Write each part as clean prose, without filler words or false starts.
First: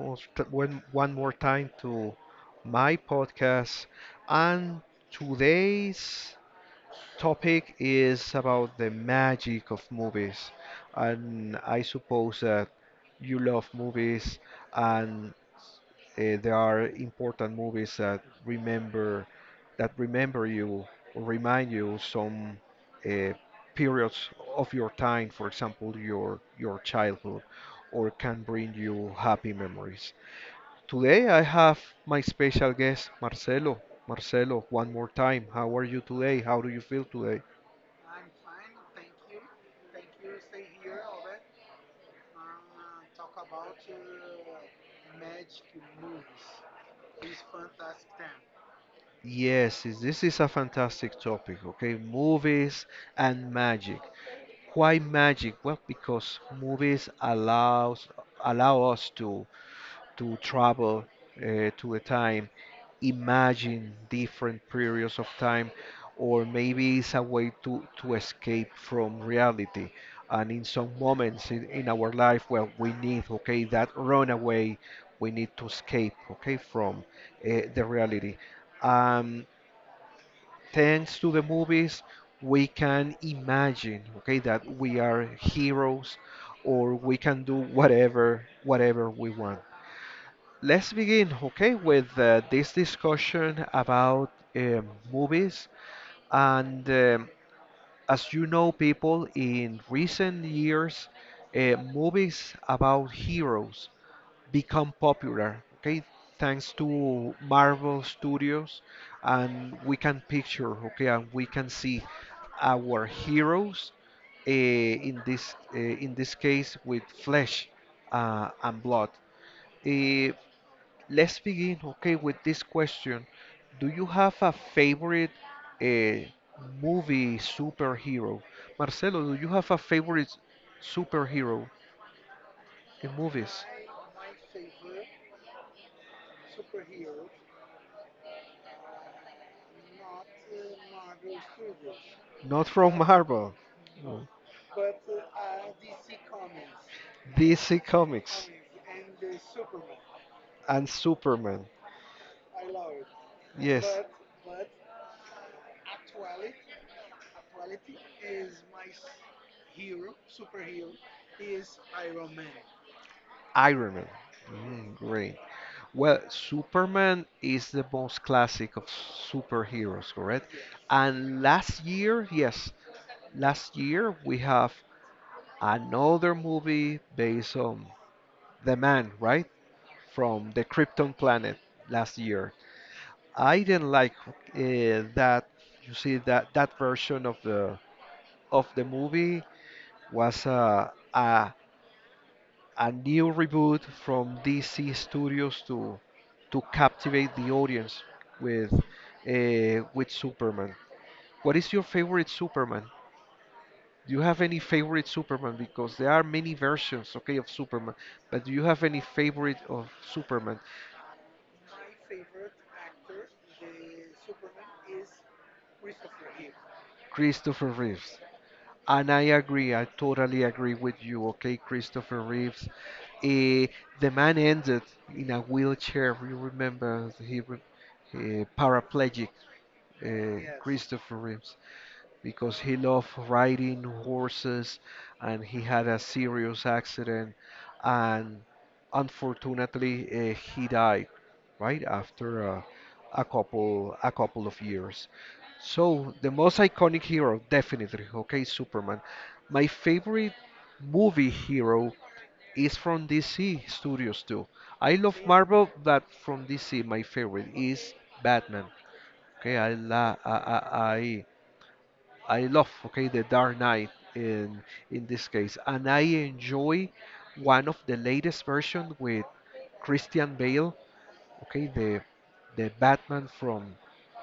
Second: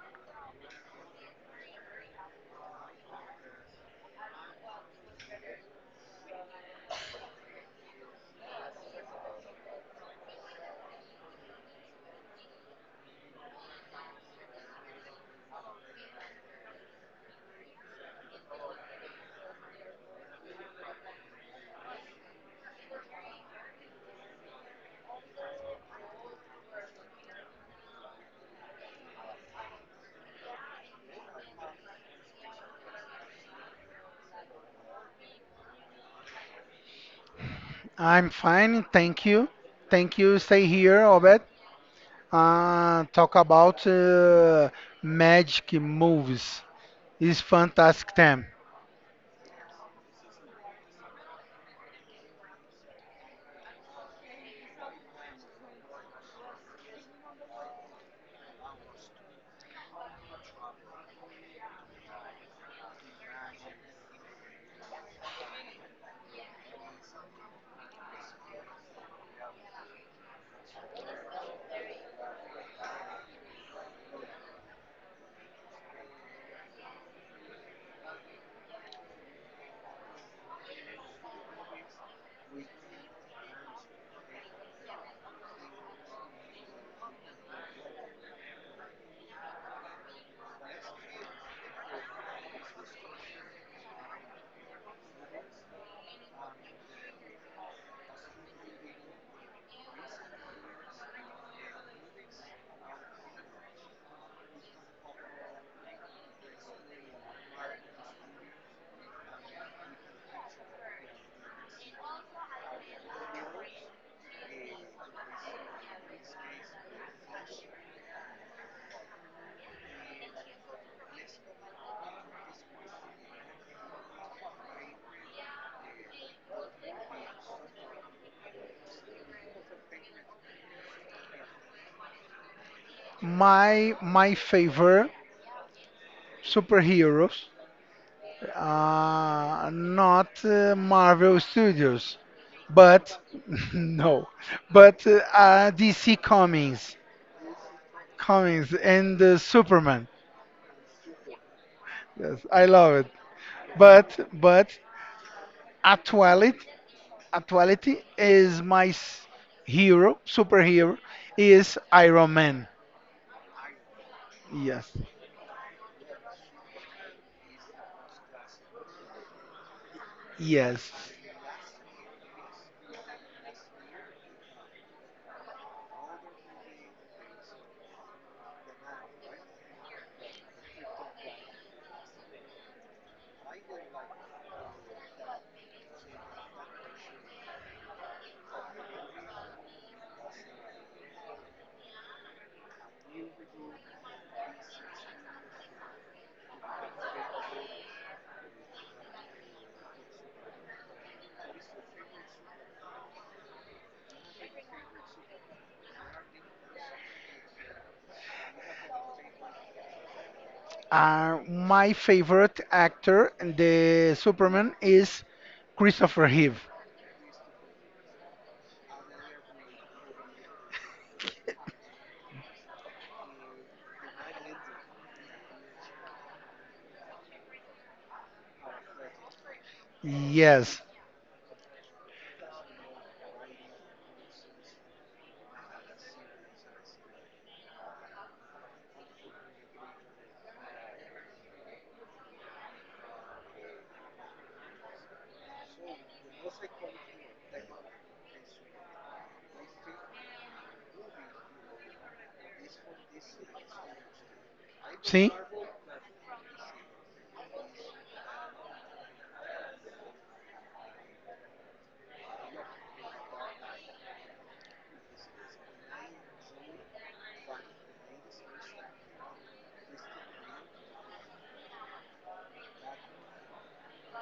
one more time to my podcast. And today's topic is about the magic of movies. And I suppose that you love movies and there are important movies that remember you, or remind you some uh, periods of your time, for example, your childhood, or can bring you happy memories. Today I have my special guest, Marcelo. Marcelo, one more time, how are you today? How do you feel today? I'm fine, thank you. Thank you. Stay here, Obed. Talk about magic movies. It's fantastic time. Yes, this is a fantastic topic, okay? Movies and magic. Why magic? Well, because movies allows allow us to travel to the time, imagine different periods of time, or maybe it's a way to escape from reality. And in some moments in our life, well, we need, okay, that runaway. We need to escape, okay, from the reality. Um, Thanks to the movies, we can imagine, okay, that we are heroes, or we can do whatever we want. Let's begin, okay, with this discussion about movies. And as you know, people, in recent years, movies about heroes become popular, okay, thanks to marvel studios, and we can picture, okay, and we can see our heroes in this case, with flesh and blood. Eh, let's begin, okay, with this question, do you have a favorite uh, movie superhero, marcelo? Do you have a favorite superhero in movies? My favorite superheroes, not Marvel Studios, Not from but Marvel. No. no, but DC Comics, DC Comics, Comics and Superman. and Superman. Yes, I love it. Yes, But actually, Actuality is my hero, superhero is Iron Man. Iron Man. Yes, Mm, great. Well, Superman is the most classic of superheroes, correct? yes. And last year, yes, last year we have another movie based on the man, right? From the Krypton planet last year. I didn't like that, you see, that version of the movie, was a new reboot from DC Studios to captivate the audience with Superman. What is your favorite Superman? Do you have any favorite Superman? Because there are many versions, okay, of Superman. But do you have any favorite of Superman? My favorite actor, in the Superman, is Christopher Reeve. Christopher Reeves. And I agree, I totally agree with you, okay, Christopher Reeves. Uh, the man ended in a wheelchair. You remember he, he paraplegic, uh, Yes. Christopher Reeves, because he loved riding horses, and he had a serious accident, and unfortunately he died right after a couple of years. So the most iconic hero, definitely, okay, Superman. My favorite movie hero is from DC Studios too. I love See? Marvel, but from DC, my favorite is Batman. Okay, I la I love, okay, the Dark Knight in in this case, and I enjoy one of the latest version with Christian Bale, okay, the Batman from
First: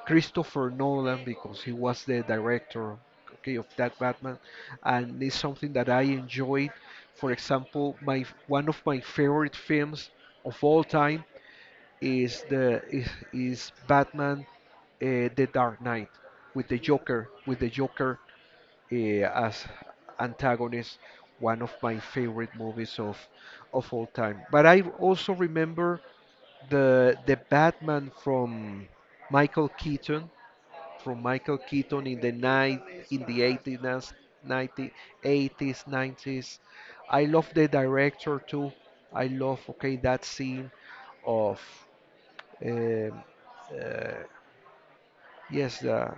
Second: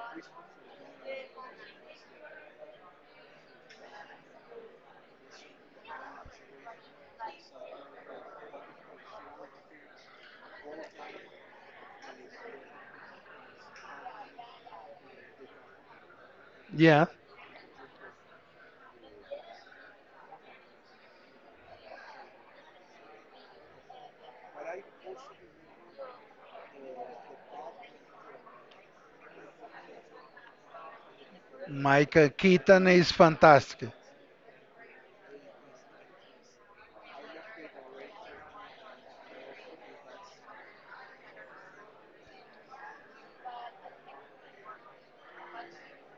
Christopher Nolan, because he was the director, okay, of that Batman, and it's something that I enjoyed. For example, my one of my favorite films of all time is Batman, the Dark Knight, with the Yeah. Joker, uh, as antagonist, one of my favorite movies of all time. But I also remember the Batman from Michael Keaton, in Michael the night Keaton is in the 80s, fantastic. nineties, 80s, 90s. I love the director too. I love, okay, that scene of um, uh, yes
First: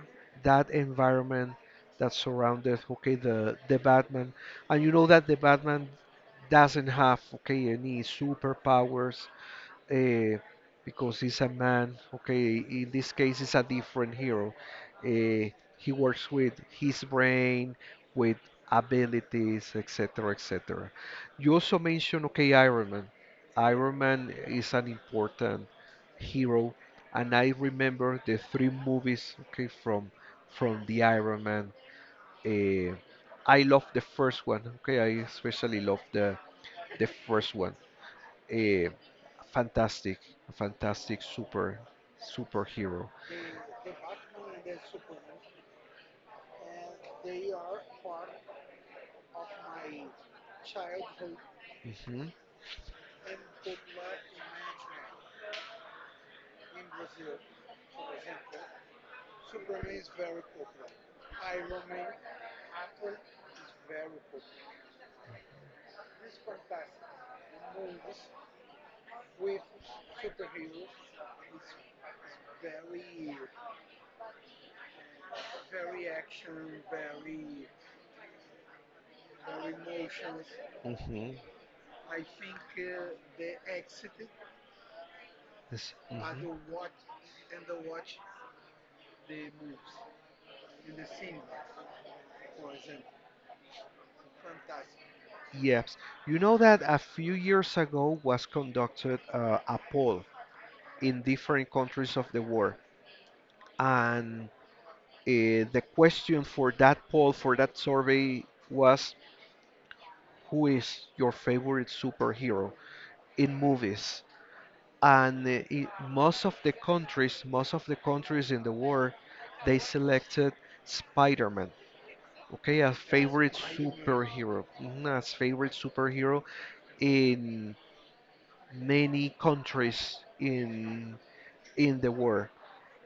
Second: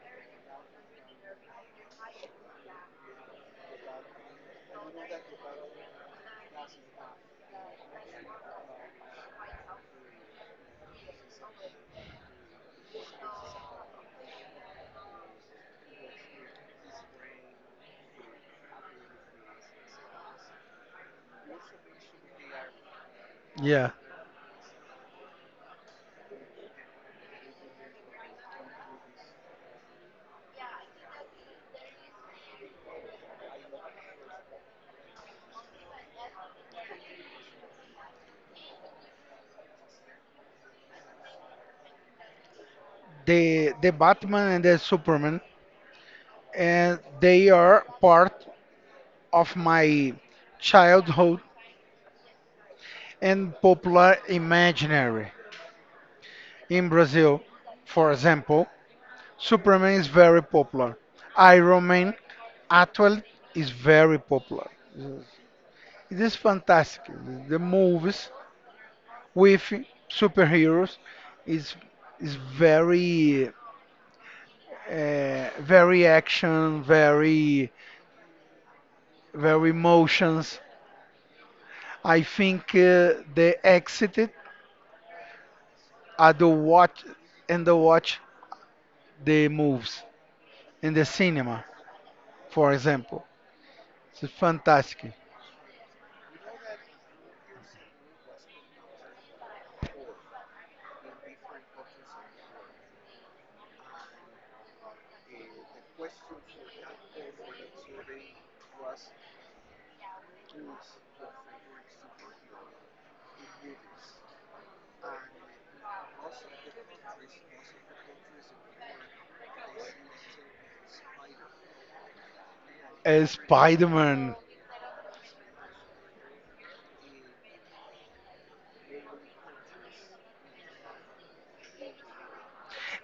that environment that surrounded, okay, the Batman, and you know that the Batman doesn't have, okay, any superpowers, uh, because he's a man. Okay, in this case, he's a different hero. Uh, he works with his brain, with abilities, etc., etc. You also mentioned, okay, Iron Man. Yeah. Iron Man is an important hero, and I remember the 3 movies, okay, from the Iron Man. Uh, I love the first one. Okay, I especially love the first one, a fantastic, fantastic superhero. The Batman and the Superman and they are part of my childhood Hmm. and popular imaginary. In Brazil, for example, Superman is very popular. Iron Man actually is very popular. It is fantastic. The movies with superheroes is is very very action, very emotions. Hmm. I think they exited Yes. Hmm. at the watch and the watch the moves in the cinema, for example. It's fantastic. Yes. You know that a few years ago was conducted a poll in different countries of the world, and the question for that poll, for that survey, was who is your favorite superhero in movies? And most of the countries in the world, they selected Spider-Man, okay, as favorite Spider-Man. superhero, mhm, as favorite superhero in many countries in the world.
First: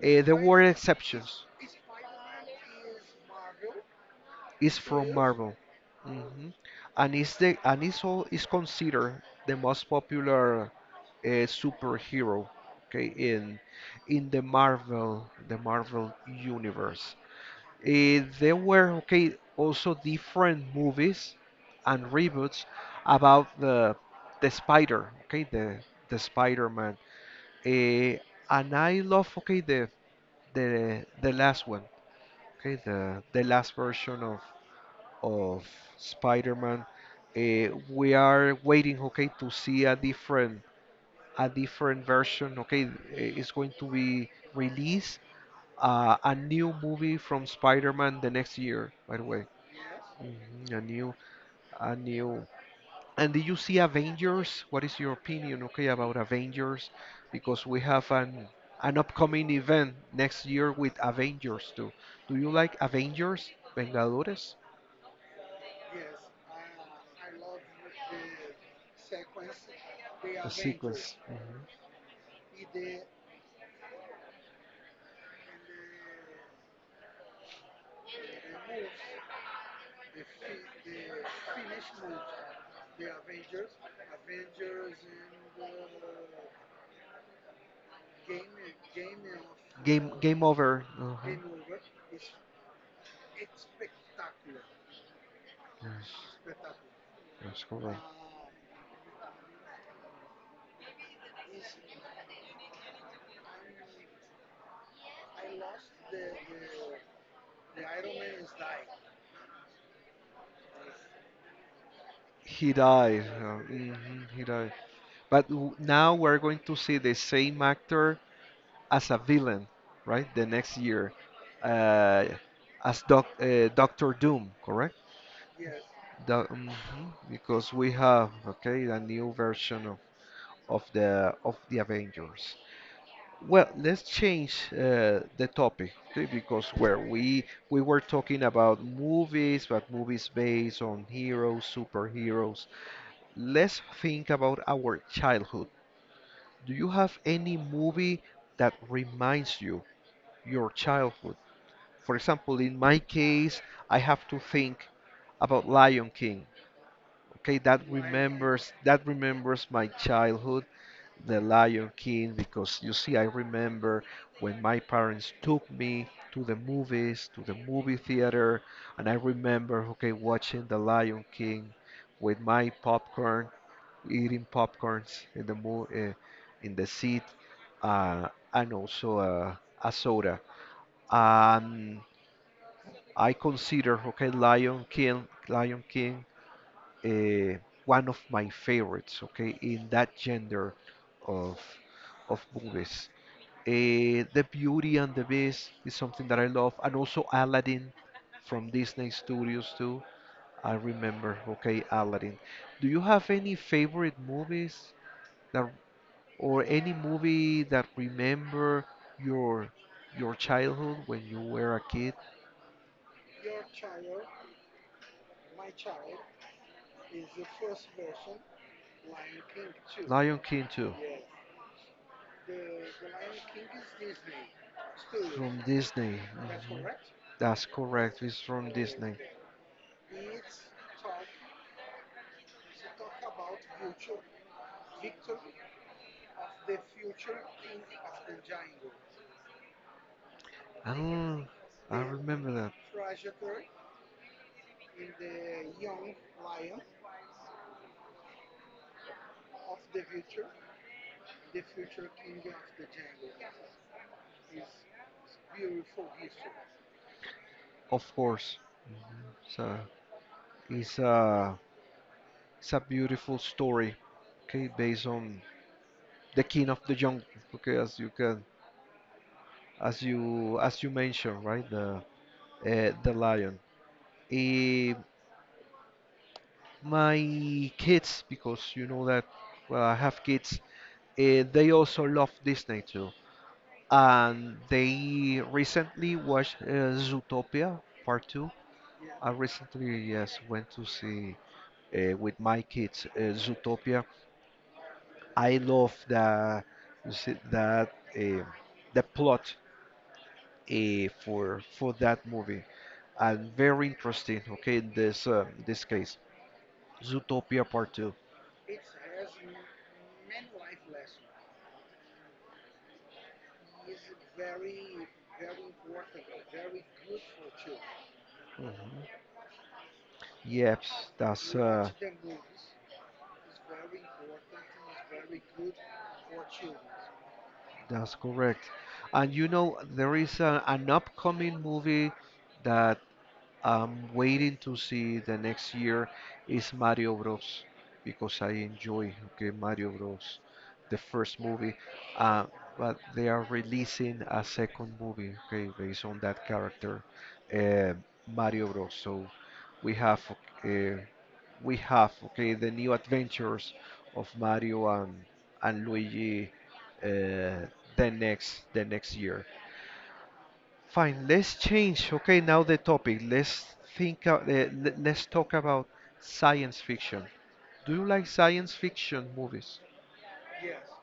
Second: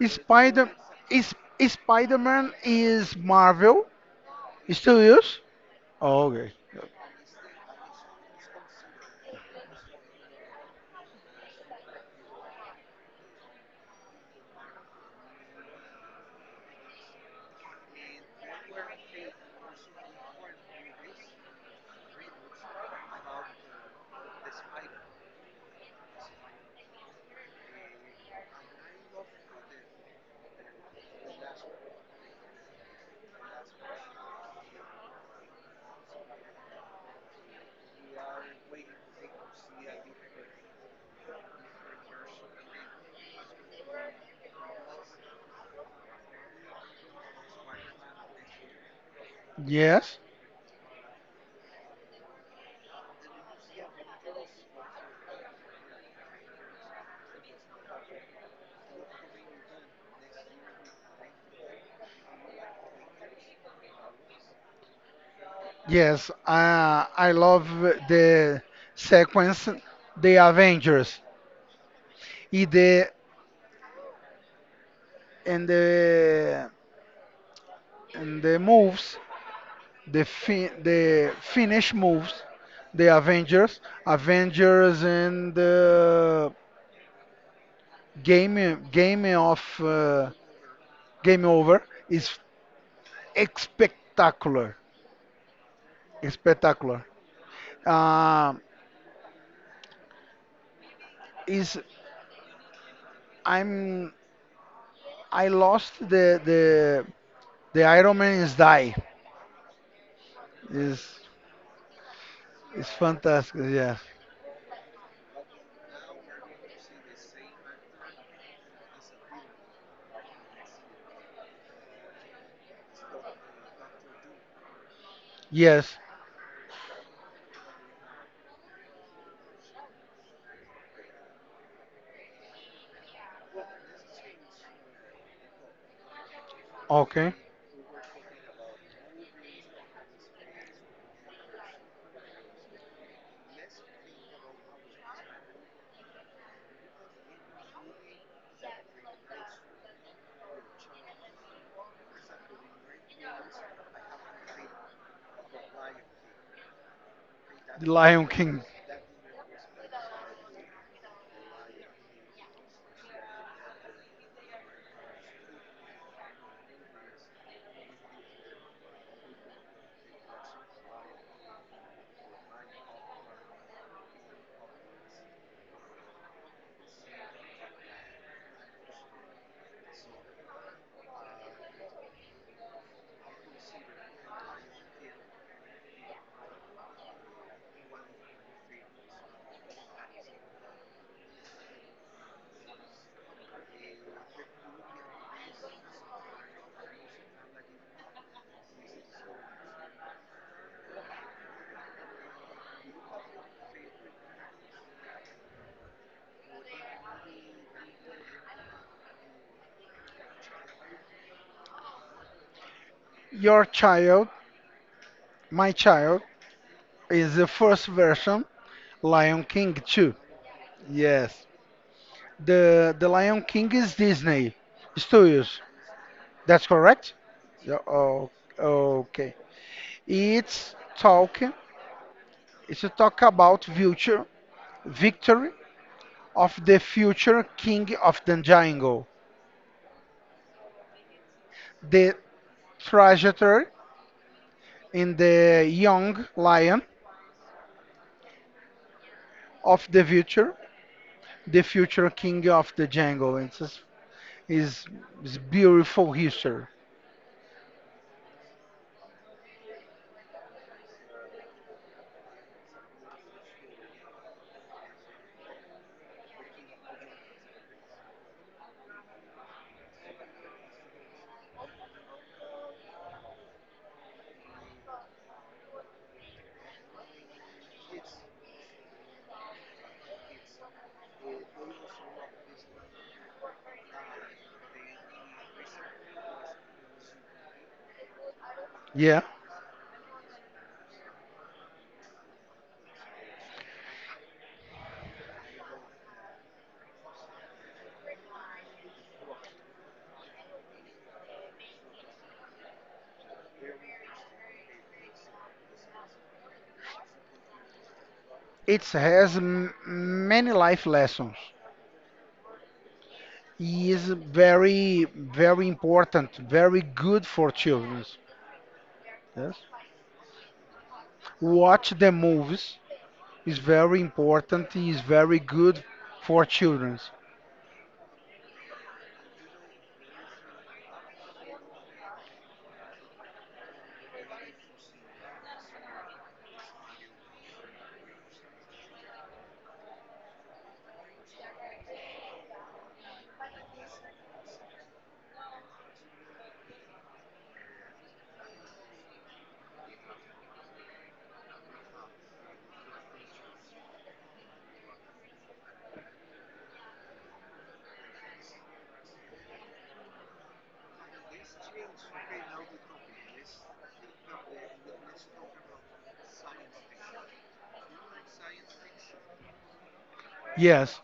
There were Spider is exceptions. Spider-Man is Marvel Is from Studios. Marvel. Oh, okay. Mhm. And is the, and is all, is considered the most popular superhero, okay, in the Marvel universe. There were, okay, also different movies and reboots about the the spider, okay, the the Spider-Man. Eh, and I love, okay, the last one, okay, the last version of of Spider-Man. We are waiting, okay, to see a different, version. Okay, it's going to be released a new movie from Spider-Man the next year. By the way, Yes. mhm, a new, a new. And did you see Avengers? What is your opinion, okay, about Avengers? Because we have an upcoming event next year with Avengers too. Do you like Avengers? Vengadores? Yes. I love the sequence the The sequence. Avengers. Mhm. In the and the and the moves the finish moves the Avengers Avengers and game game of Game game over. Uh-huh. game over is spectacular, Yes, spectacular. yes, correct. Um, is I'm I lost the the Iron Man's die. Is He is died. fantastic. Yes, Mhm, he died. But now we're going to see the same actor as a villain, right? The next year, uh, as Doc, Doctor Doom, correct? yes. Mhm. Because we have, okay, a new version of, of the Avengers. Well, let's change the topic, okay, because where Okay, we were talking about movies, but movies based on heroes, superheroes. Let's think about our childhood. Do you have any movie that reminds you your childhood? For example, in my case, I have to think about Lion King. Okay, that the Lion King. Remembers my childhood, the Lion King, because you see, I remember when my parents took me to the movies, to the movie theater, and I remember, okay, watching The Lion King with my popcorn, eating popcorns in the mo in the seat, uh, and also a soda. Um, I consider, okay, Lion King, uh, one of my favorites, okay, in that gender of movies. The Beauty and the Beast is something that I love, and also Aladdin, from Disney Studios too. I remember, okay, Aladdin. Do you have any favorite movies that, or any movie that remember your childhood when you were a kid? Your child, my child, is the first version. Lion King two. Lion King too, Yes, the Lion King is Disney Studios. from Disney. That's Mhm. correct. That's Yeah, correct. oh, It's from Disney. okay. It's talking is to talk about future Victory of the Future King of the Jungle, Oh, I the remember that. trajectory in the young lion of the future king of the jungle. It's is is beautiful history. Of course. So it's uh it's a beautiful story, okay, based on the king of the jungle, okay, as you can, as you mentioned, right, the lion. Eh, my kids, because you know that, well, I have kids. They also love Disney too, and they recently watched Zootopia Part 2. Yeah, I recently, yes, went to see with my kids Zootopia. I love the s- that the plot for that movie, and very interesting. Okay, in this case, Zootopia Part 2. it has many life lessons. It is very very important, very good for children. Mhm. Yes, Yep, that's uh, watch the movies is very important, is very good for children. that's correct. And you know there is an upcoming movie that I'm waiting to see the next year, is Mario Bros., because I enjoy, okay, Mario Bros., the first movie, uh, but they are releasing a second movie, okay, based on that character, uh, Mario Bros. So we have uh, okay the new adventures of Mario and Luigi, uh, the next, year. Fine. Let's change. Okay, now the topic. Let's think. Let's talk about science fiction. Do you like science fiction movies? Yes,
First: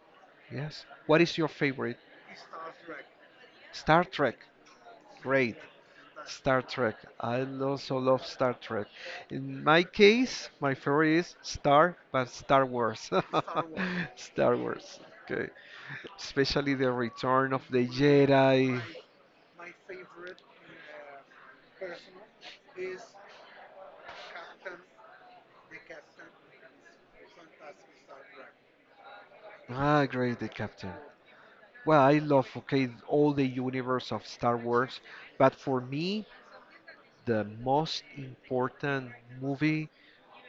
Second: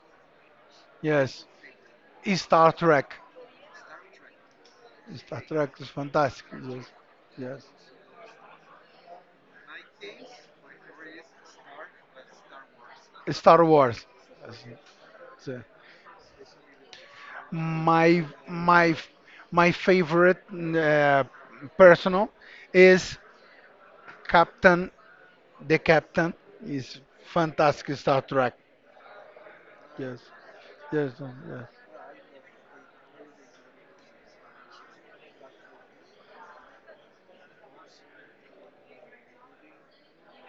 Yes. What is yes. your favorite? Star Trek. Star Trek. Star Great. Trek is fantastic. Star Yes, Trek. I yes. also love Star Trek. In my case, my favorite is Star, but Star Wars. Star Star Wars. Wars. Star Yes, Wars. it's, Okay. Especially the Return of the My Jedi. my my favorite uh, personal is Captain. The Captain is fantastic Star Trek. Ah, Yes, great, the Captain. yes, yes. Well, I love, okay, all the universe of Star Wars, but for me the most important movie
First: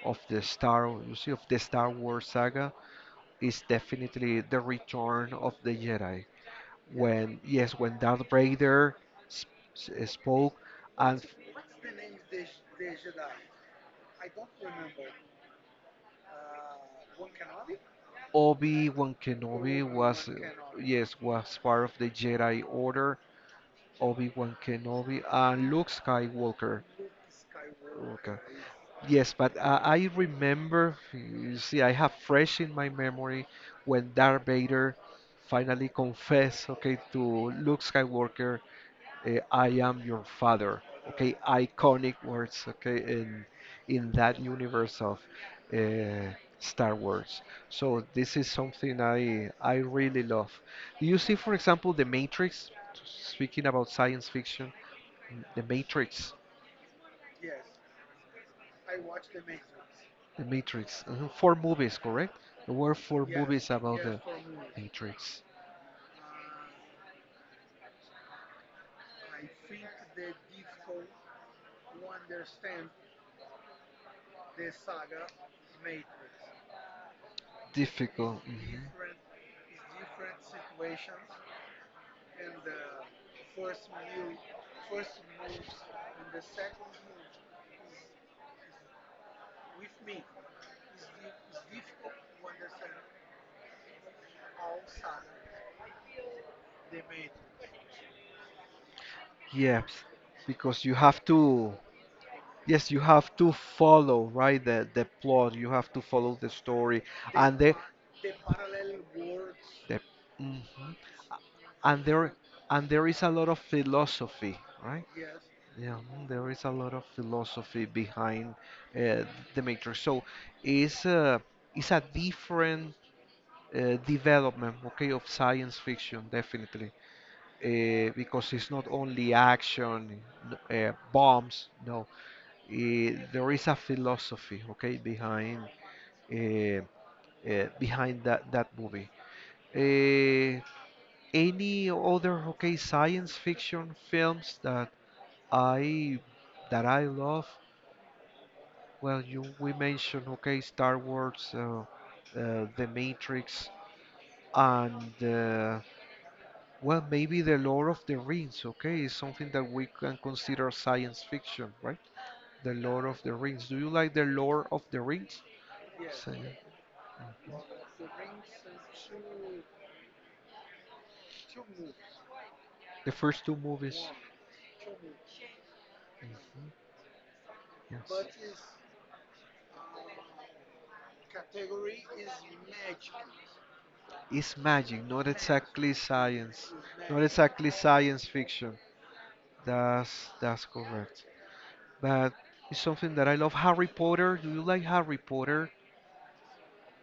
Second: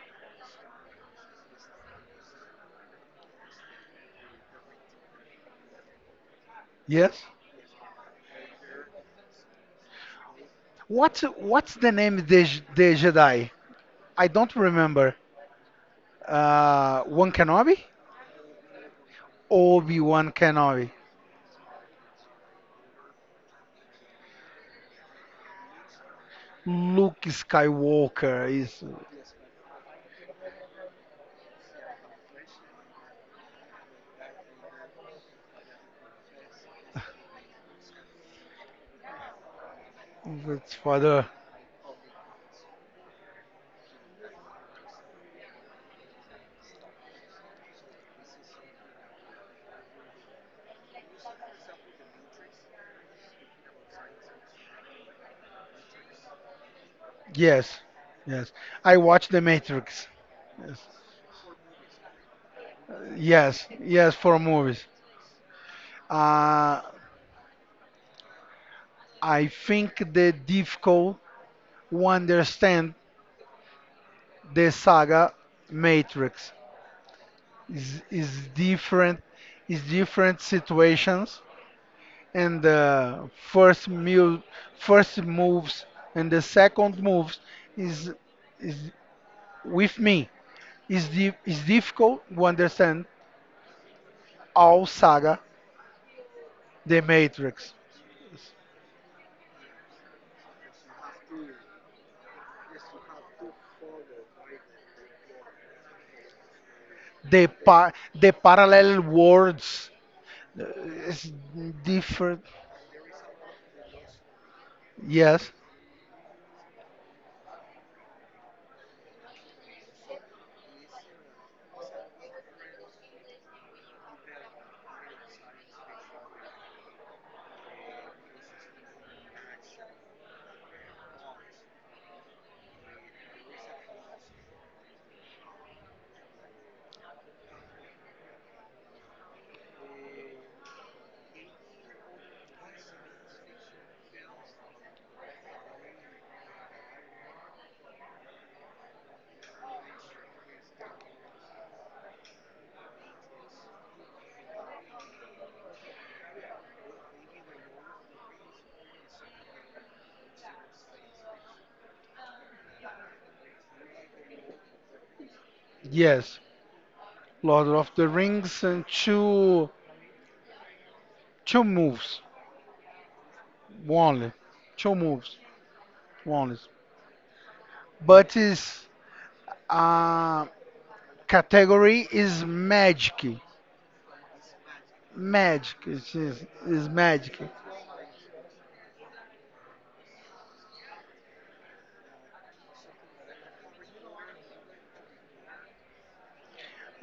of the Star, you see, of the Star Wars saga is definitely The Return of the Jedi. Yes. When yes, when Darth Vader s- spoke, What's and what's the name of the, the Jedi? I don't remember. One Kenobi? Obi-Wan Kenobi was, Obi-Wan Kenobi. yes, was part of the Jedi Order. Obi-Wan Kenobi and Luke Skywalker. Luke Okay. Skywalker is Yes, but I remember, you see, I have fresh in my memory when Darth Vader finally confessed, okay, to Luke Skywalker, I am your that's father. father. Okay, iconic words, okay, in that universe of uh, Star Wars. So this is something I really love. Do you see, for example, The Matrix? Speaking about science fiction, The Matrix. Yes, yes. I watched The Matrix. The Yes, Matrix. Uh-huh. 4 movies, correct? There were four yes, movies about yes, the for movies. Matrix. Uh, I think the difficult to understand the saga Matrix is is Difficult. Hmm. different is different situations and the first mu first moves and the second moves is is with me is is difficult to understand all saga the matrix Yeah, because you have to, yes, you have to follow, right, the plot. You have to follow the story, and the the parallel worlds the uh, mhm. is And there, different is a lot of philosophy, right? yes Yeah, mhm, there is a lot of philosophy behind uh, the Matrix. So it's a it's a different development, okay, of science fiction, definitely, because it's not only action, bombs, no. Eh, there is a philosophy, okay, behind uh, behind that movie. uh, any other, okay, science fiction films I that I love? Well, you, we mentioned, okay, Star Wars, The Matrix, and uh, well, maybe the Lord of the Rings, okay, is something that we can consider science fiction, right? The Lord of the Rings. Do you like the Lord of the Rings? So, yes lord of the rings and two two moves the first two movies. only two moves only but Yes. his uh, category is magic. It's magic, not Magic, exactly it's, science. it's Not magic. exactly science fiction. That's correct. But it's something that I love. Harry Potter, do you like Harry Potter?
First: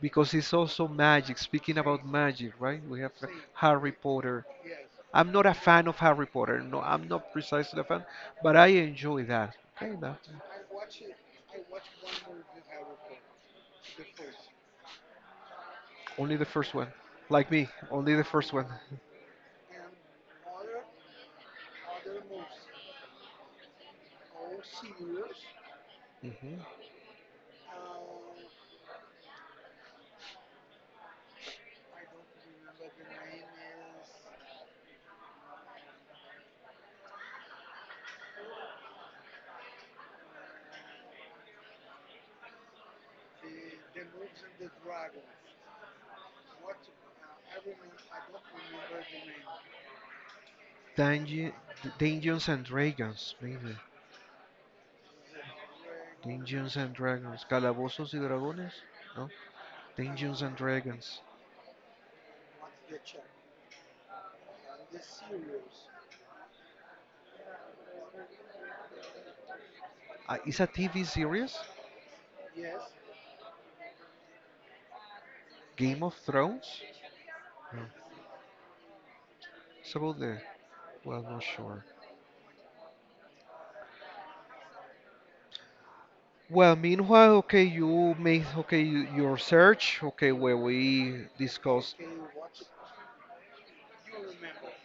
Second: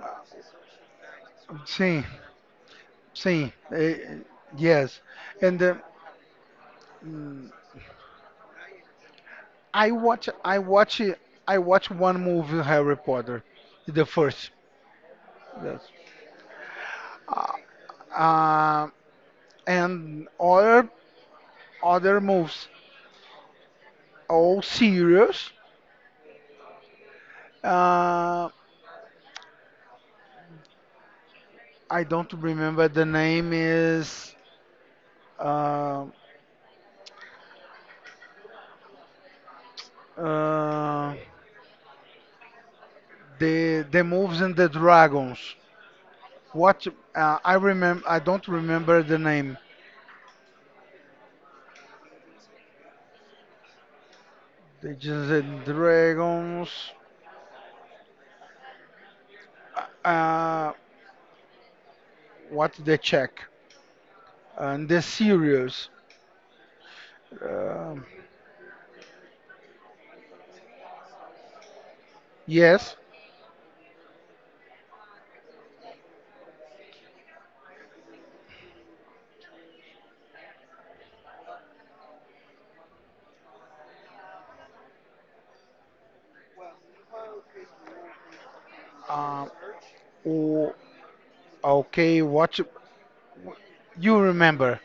Because it's also magic. Speaking Sim, about magic, right? We have sim, Harry eh, Potter. yes. I'm not a And fan of Harry Potter. No, I'm not mm, precisely a fan, but I enjoy that. I Okay, that watch, I watch, I watch one movie Harry Potter, the first. Yes. only the first one, Uh, like me, only the first one. uh, and other other moves, all serious. Hmm Uh, I don't remember the name is uh, uh, the moves and the dragons. What I remember, I don't remember the name. Dungeon, Dungeons and Dragons, maybe. They just said Dungeons dragons. and Dragons, Calabozos y Dragones, no? Dungeons and Uh, Dragons. what they check and the cereals. Um Is a TV series? yes. Game of Thrones? No. It's about the. Well, not sure. Well, meanwhile, okay, you made, okay, y- your Uh, search, okay, where oh, we discussed. okay. What you remember?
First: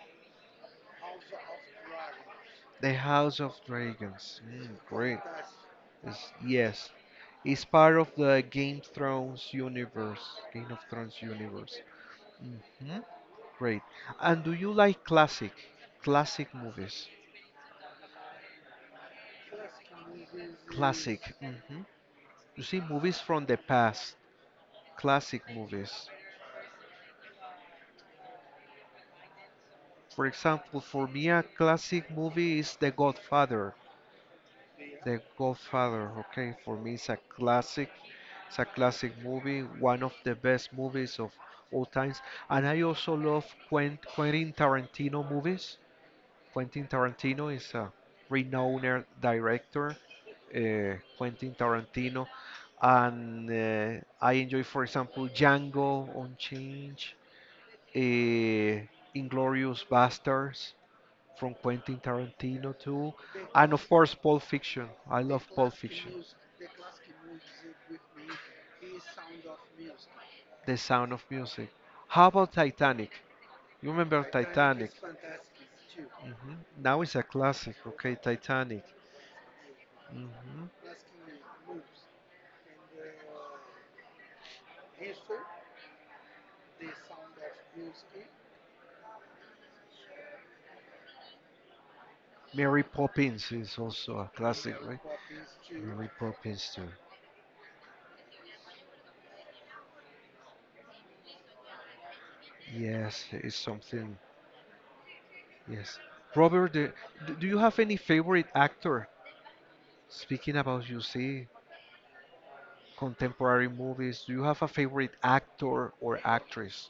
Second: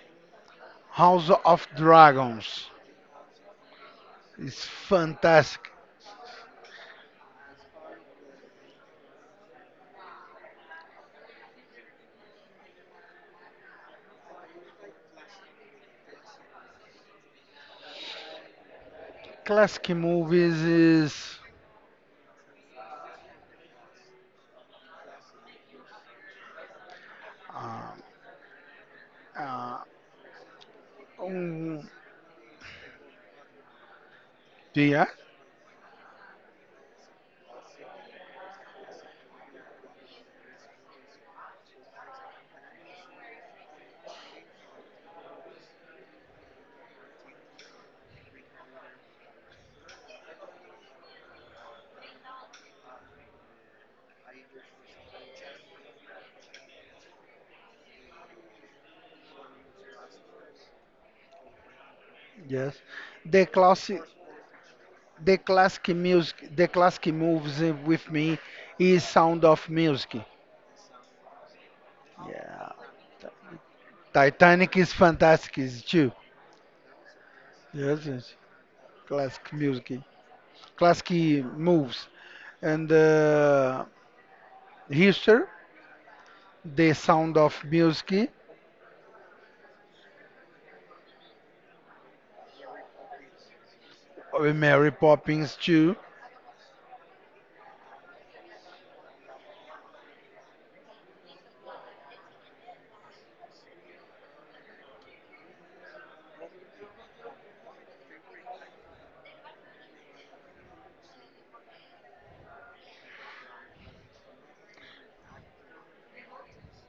House of Dragons. The House of Dragons. It's Mm, great. fantastic. It's- yes, it's part of the Game Thrones universe. Game of Thrones universe. Hmm Great. And do you like classic, classic movies? Classic movies Classic. is. Hmm You see, movies from the past. Classic movies. Uh, uh, For example, for me, a um, classic movie is The Godfather. yeah. The Godfather, okay, for me it's a classic. It's a classic movie, one of the best movies of all times. And I also love Quen- Quentin Tarantino movies. Quentin Tarantino is a renowned director. Quentin Tarantino, and I enjoy, for example, Django Unchained, uh, Inglorious Bastards from Quentin Yes. Tarantino too, The and of classic. course Pulp Fiction. I The love Pulp classic Fiction. music, the classic moves with me is Sound of Music. The Sound of Music. How about Yeah. Titanic? You remember Titanic is Titanic? fantastic is too. Hmm Now it's a classic. Yes, Okay, yes. Titanic. Classic music, Hmm classic moves, and history, the sound of music, Mary Poppins is also a classic, Mary right? Poppins too. Mary Poppins too. Yes, it's something. Yes. Robert, the, d- do you have any favorite actor? Speaking about, you see, contemporary movies, do you have a favorite actor or actress?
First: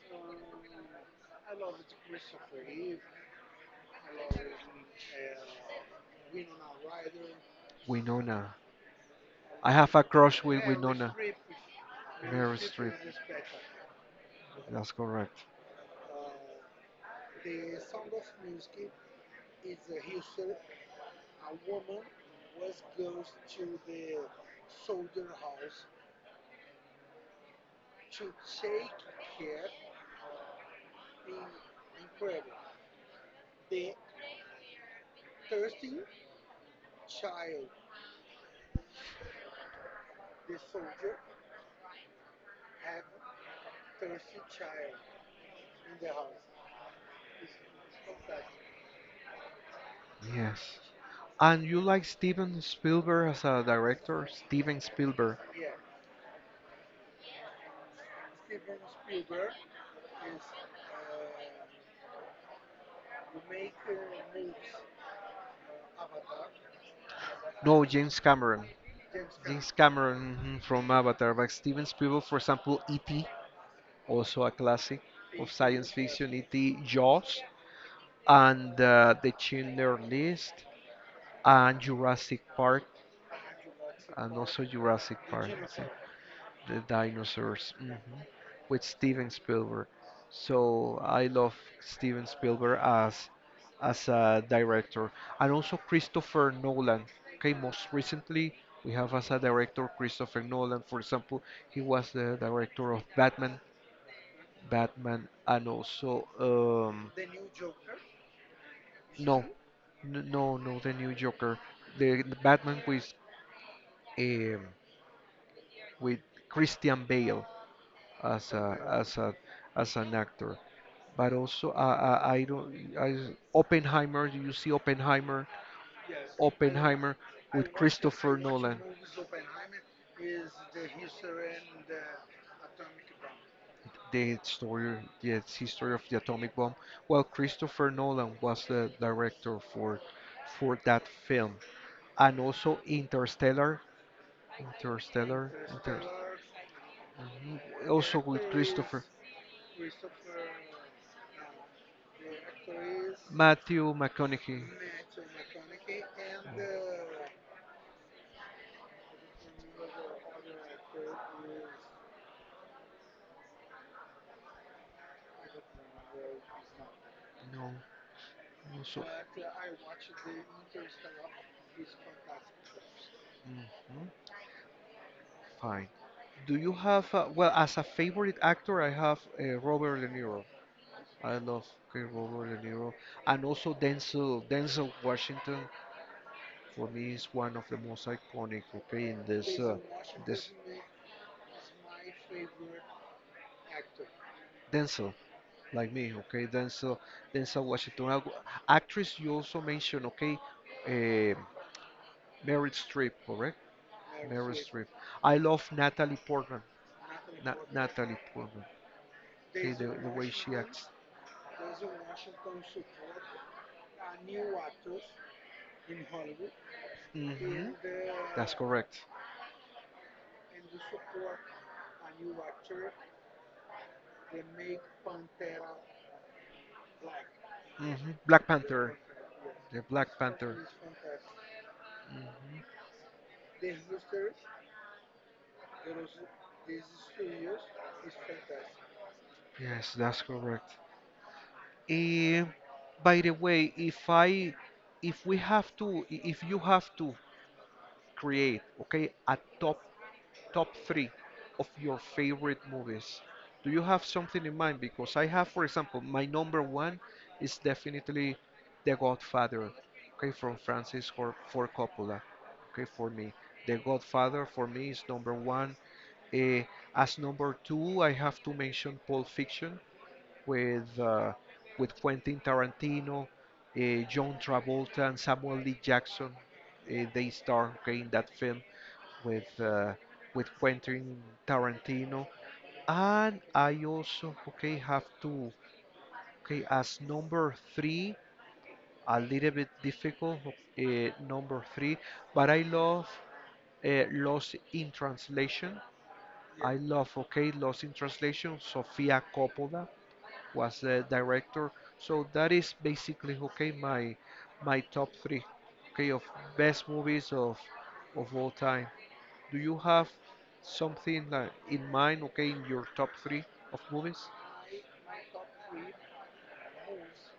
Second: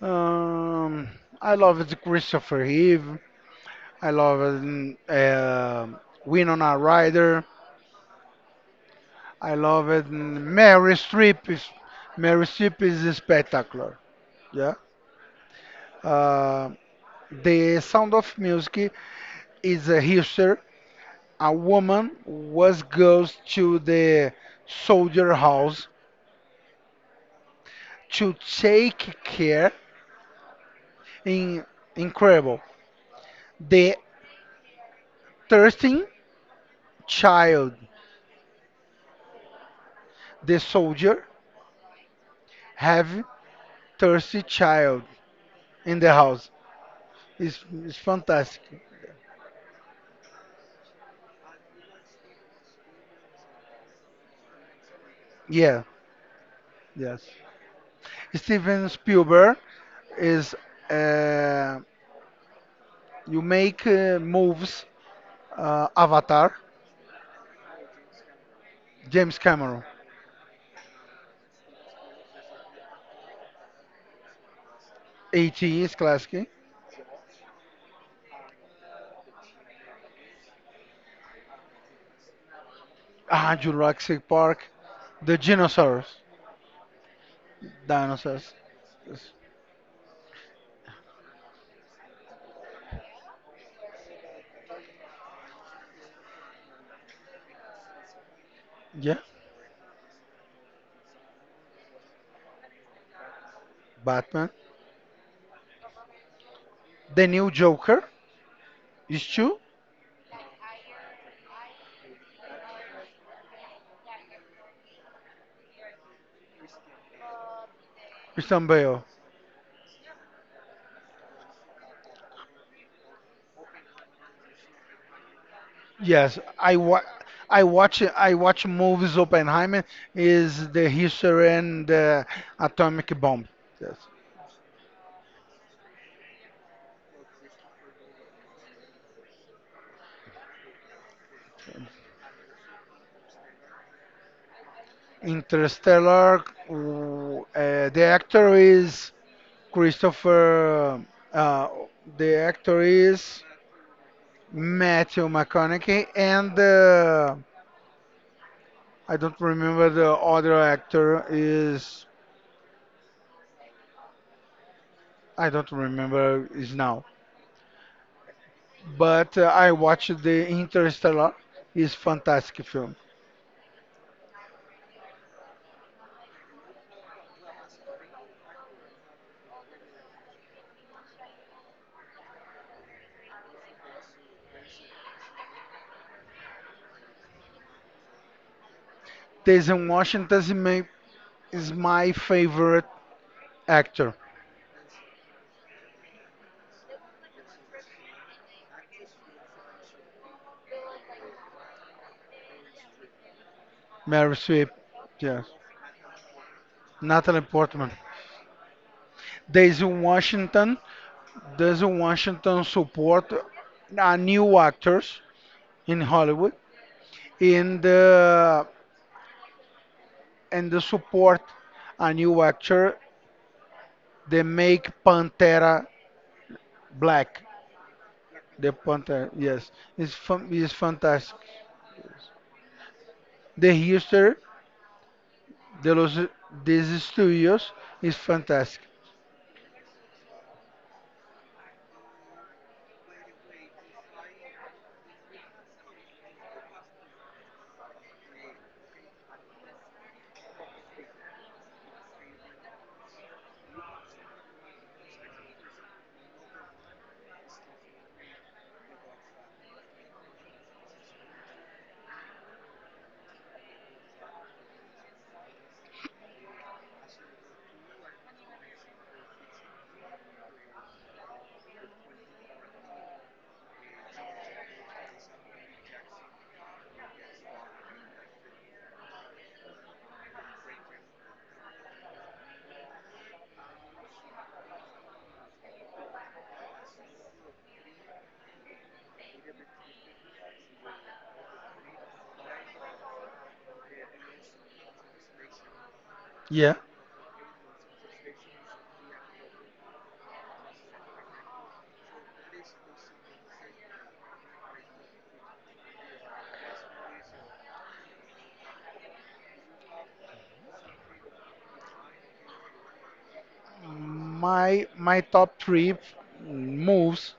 Um, I love the Christopher Reeve. I love Winona Ryder. Winona. I I love have a it. And crush with Winona. Mary Meryl Streep Streep. is spectacular. Yeah. That's correct. Uh, the Sound of Music is a history. A woman was goes to the soldier house to take care. In incredible. The thirsty child, the soldier have thirsty child in the house. It's fantastic. Yes. And you like Steven Spielberg as a director? Steven Spielberg. Yeah. Yes. Steven Spielberg is uh, you make moves. Avatar, No, James Cameron. James James Cameron, Cameron, mhm, from Avatar, but Steven Spielberg, for example, E.T., also a classic of E.T. science is fiction, classic. E.T., Jaws, and The Schindler List, and Jurassic Park. Ah, Jurassic And Park, also Jurassic the Park, I think, dinosaurs, the dinosaurs, hmm dinosaurs. with Steven Yes. Spielberg. So I love Steven Spielberg as a director, and also Christopher Nolan. Okay, most recently we have Yeah, as a director Christopher Nolan. For example, he was the director of Batman, Batman. Batman, and also The new Joker is no, true. No, no, the new Joker, the Batman um, with Christian Bale as a Christian Bale. as a as an actor. But also, I don't. I, Oppenheimer. You see Oppenheimer, Yes, Oppenheimer with I Christopher watch Nolan. movies. Oppenheimer is the history and the atomic bomb. Yes. The story, the history of the atomic bomb. Well, Christopher Nolan was the director for that film, and also Interstellar, Interstellar, Inter. Interstellar. Mhm. The Also with actor Christopher, is Christopher, uh, the actor is Matthew McConaughey. Matthew McConaughey, and Mm-hmm. I don't remember the other actor is I don't remember is now. No, also. But I watched the Interstellar. Is fantastic film. Mhm, fine. Do you have, well, as a favorite actor, I have Robert De Niro. I love Robert De Niro. And also Denzel, Denzel Washington, for me, is one of the most iconic, okay, in this, Denzel Washington this is my favorite actor. Denzel, like me, okay, Denzel, Denzel Washington. Ac- Actress, you also mentioned, okay, uh, Meryl Streep, correct? Meryl Meryl Streep, Streep. I yes. love Natalie Portman. Natalie Portman. Natalie Portman. See Denzel the way she Washington. acts. Denzel Washington support a new actors in Hollywood Hmm in That's the correct. and the support a new actor they make Pantera black. Hmm Black The Panther. Pantera, yes, The it's Black fun, Panther. it's fantastic. Hmm The history de los these studios is fantastic. Yes, that's correct. Eh, by the way, if we have to, I- if you have to create, okay, a top, top three of your favorite movies. Do you have something in mind? Because I have, for example, my number one is definitely The Godfather, okay, from Francis Ford Coppola, okay, for me. The Godfather for me is number one. Eh, as number two, I have to mention Pulp Fiction with uh, with Quentin Tarantino, John Travolta, and Samuel Lee Jackson. They star, okay, in that film with uh, with Quentin Tarantino. And I also, okay, have to, okay, as number three, a little bit difficult, number three, but I love Lost in Translation. Yeah, I love, okay, Lost in Translation. Sofia Coppola was the director, so that is basically, okay, my top three, okay, of best movies of all time. Do you have something like in mind, okay, in your top three of movies? my top three moves.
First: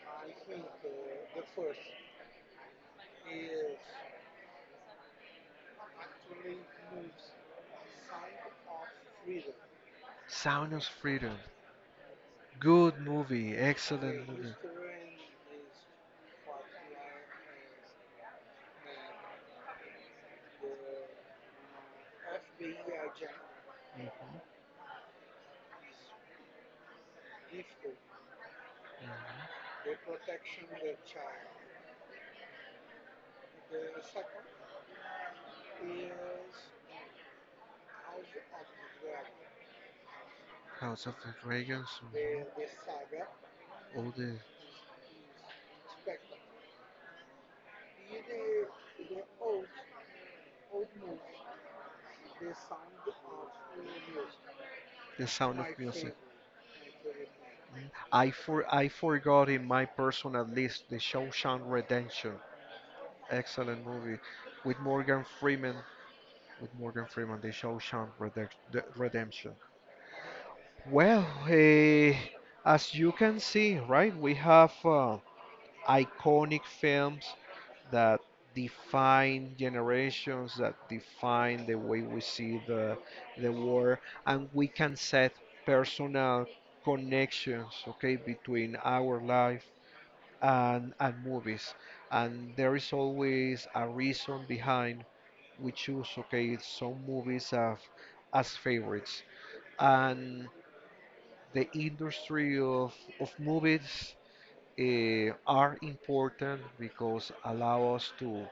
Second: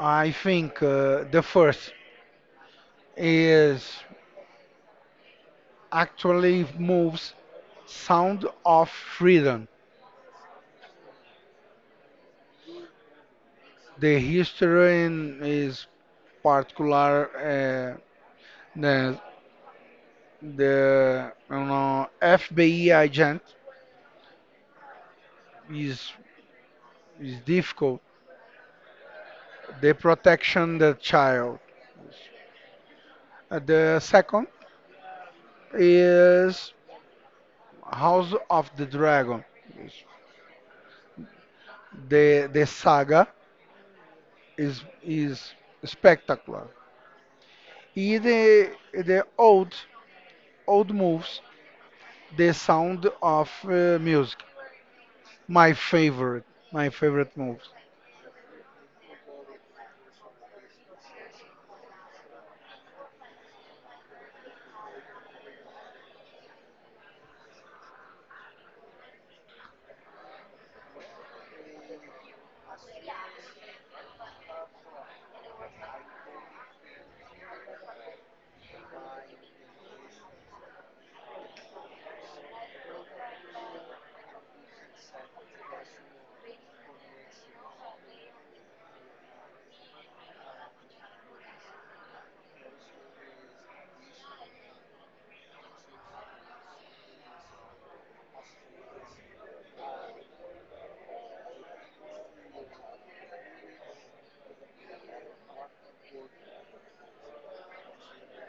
I think the first is actually moves Sound of Freedom. Sound of Freedom. Good movie, The excellent movie. history in is particular the the you know FBI agent Mhm, is is difficult. mhm. They protection the child. The second is House of the Dragon. House of the Dragons. Mhm. The saga All is spectacular. In the old old moves, the sound of music. the sound of My music. favorite, my favorite moves. Mm. I forgot in my personal list the Shawshank Redemption. Excellent movie with Morgan Freeman. With Morgan Freeman, the Shawshank Redec- the Redemption. Well, eh, as you can see, right, we have iconic films that define generations, that define the way we see the world, and we can set personal connections, okay, between our life and movies. And there is always a reason behind we choose, okay, some movies as favorites. And the industry of movies, eh, are important because allow us to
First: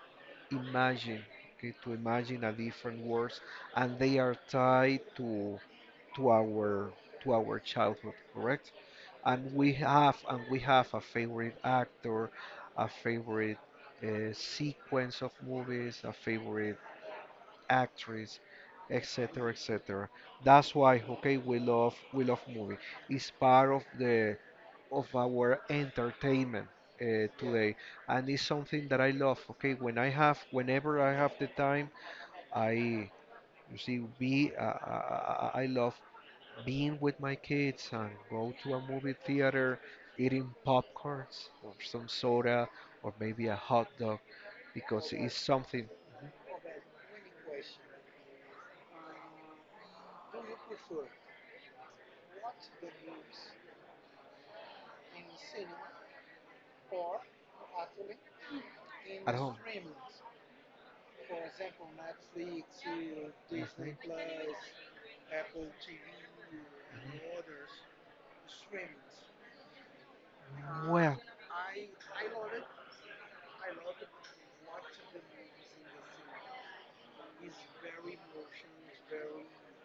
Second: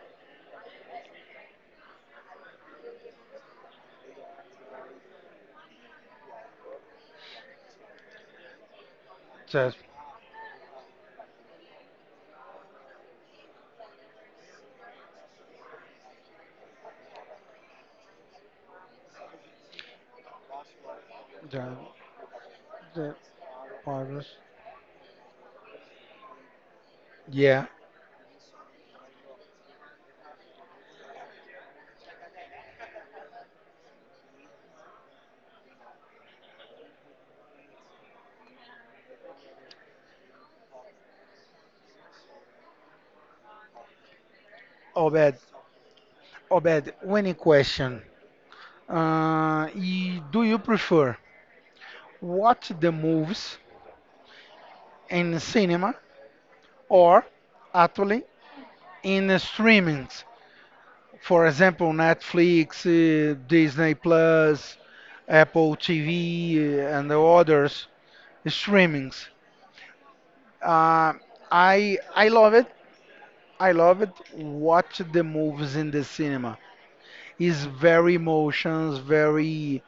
imagine, okay, to imagine a different world, and they are tied to to our to our childhood, correct, and Just we have a favorite actor, a favorite sequence of movies, a favorite actress, etc., etc. That's why, okay, the we love movie. the It's part of Pirates. the of our entertainment Yeah, today, and it's something that I love. Okay, whenever I have the time, I you see be I love being with my kids and go to a movie theater, eating popcorns or some soda or maybe a hot dog because Obed. it's something, mm-hmm, Obed, winning question. Do you prefer watch the movies in cinema or actually in the at home. streamings? For example, Netflix, Disney Plus, Apple TV, and the others streamings. Uh, Well, I love it I love it. Watch the movies in the cinema. It's very emotions, very,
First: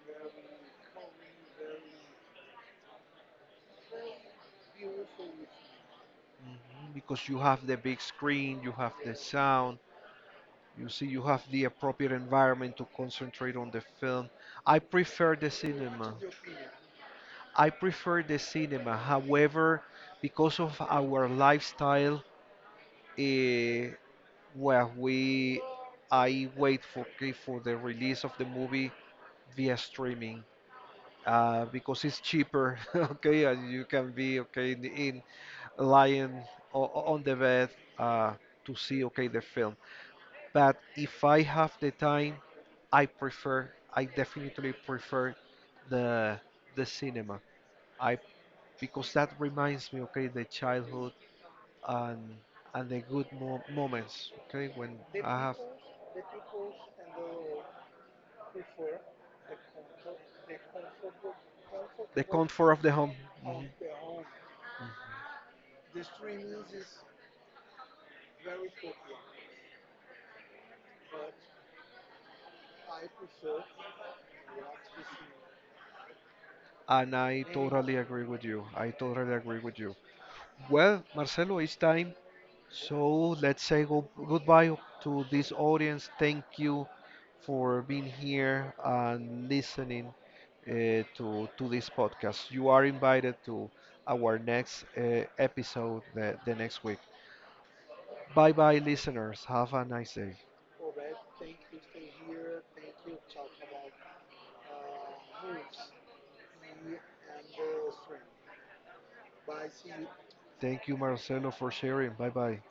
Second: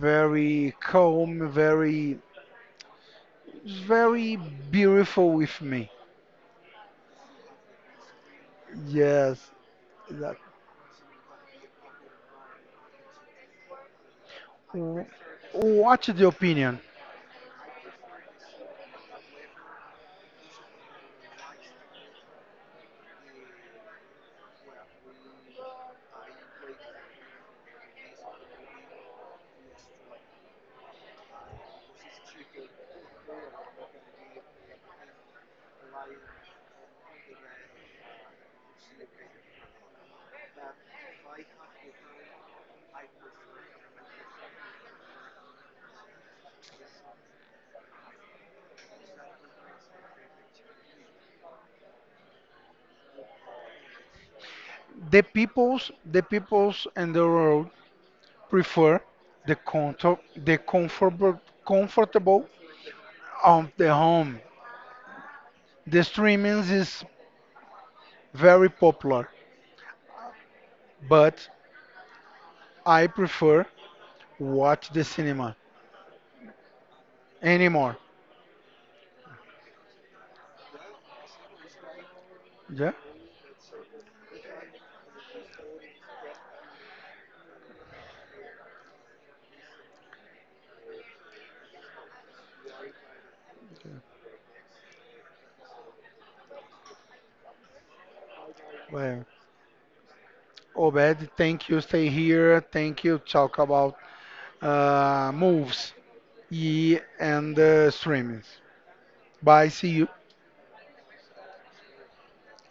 very calm, very, it's very beautiful with me. mhm, because you have the big screen, you have the Yes, sound, that. you see, you have the appropriate environment to concentrate on the film. I w- prefer the Watch cinema. the opinion. I prefer the cinema. However, because of our lifestyle, eh, well, we I wait for, okay, for the release of the movie via streaming because it's cheaper. Okay, and you can be, okay, lying on the bed uh, to see, okay, the film. But if I have the time, I definitely prefer the the cinema. I because that reminds me, okay, the childhood and and the good mo- moments, okay, when I have The peoples and the world prefer the comfort, the comfortable, the comfortable comfort of the home. Mhm. of the home. The streaming is very popular, but I prefer watch the cinema. And I totally Anymore. agree with you. I totally agree with you. Well, Marcelo, it's time. Yeah. So let's say go- goodbye to this audience. Thank you for being here and listening to this podcast. You are invited to our next episode, the next week. Bye bye, Well, listeners. Have a nice day. Obed, thank you. Stay here. Thank you. Talk about moves, e and streamings. Bye. See you. Thank you, Marcelo, for sharing. Bye bye.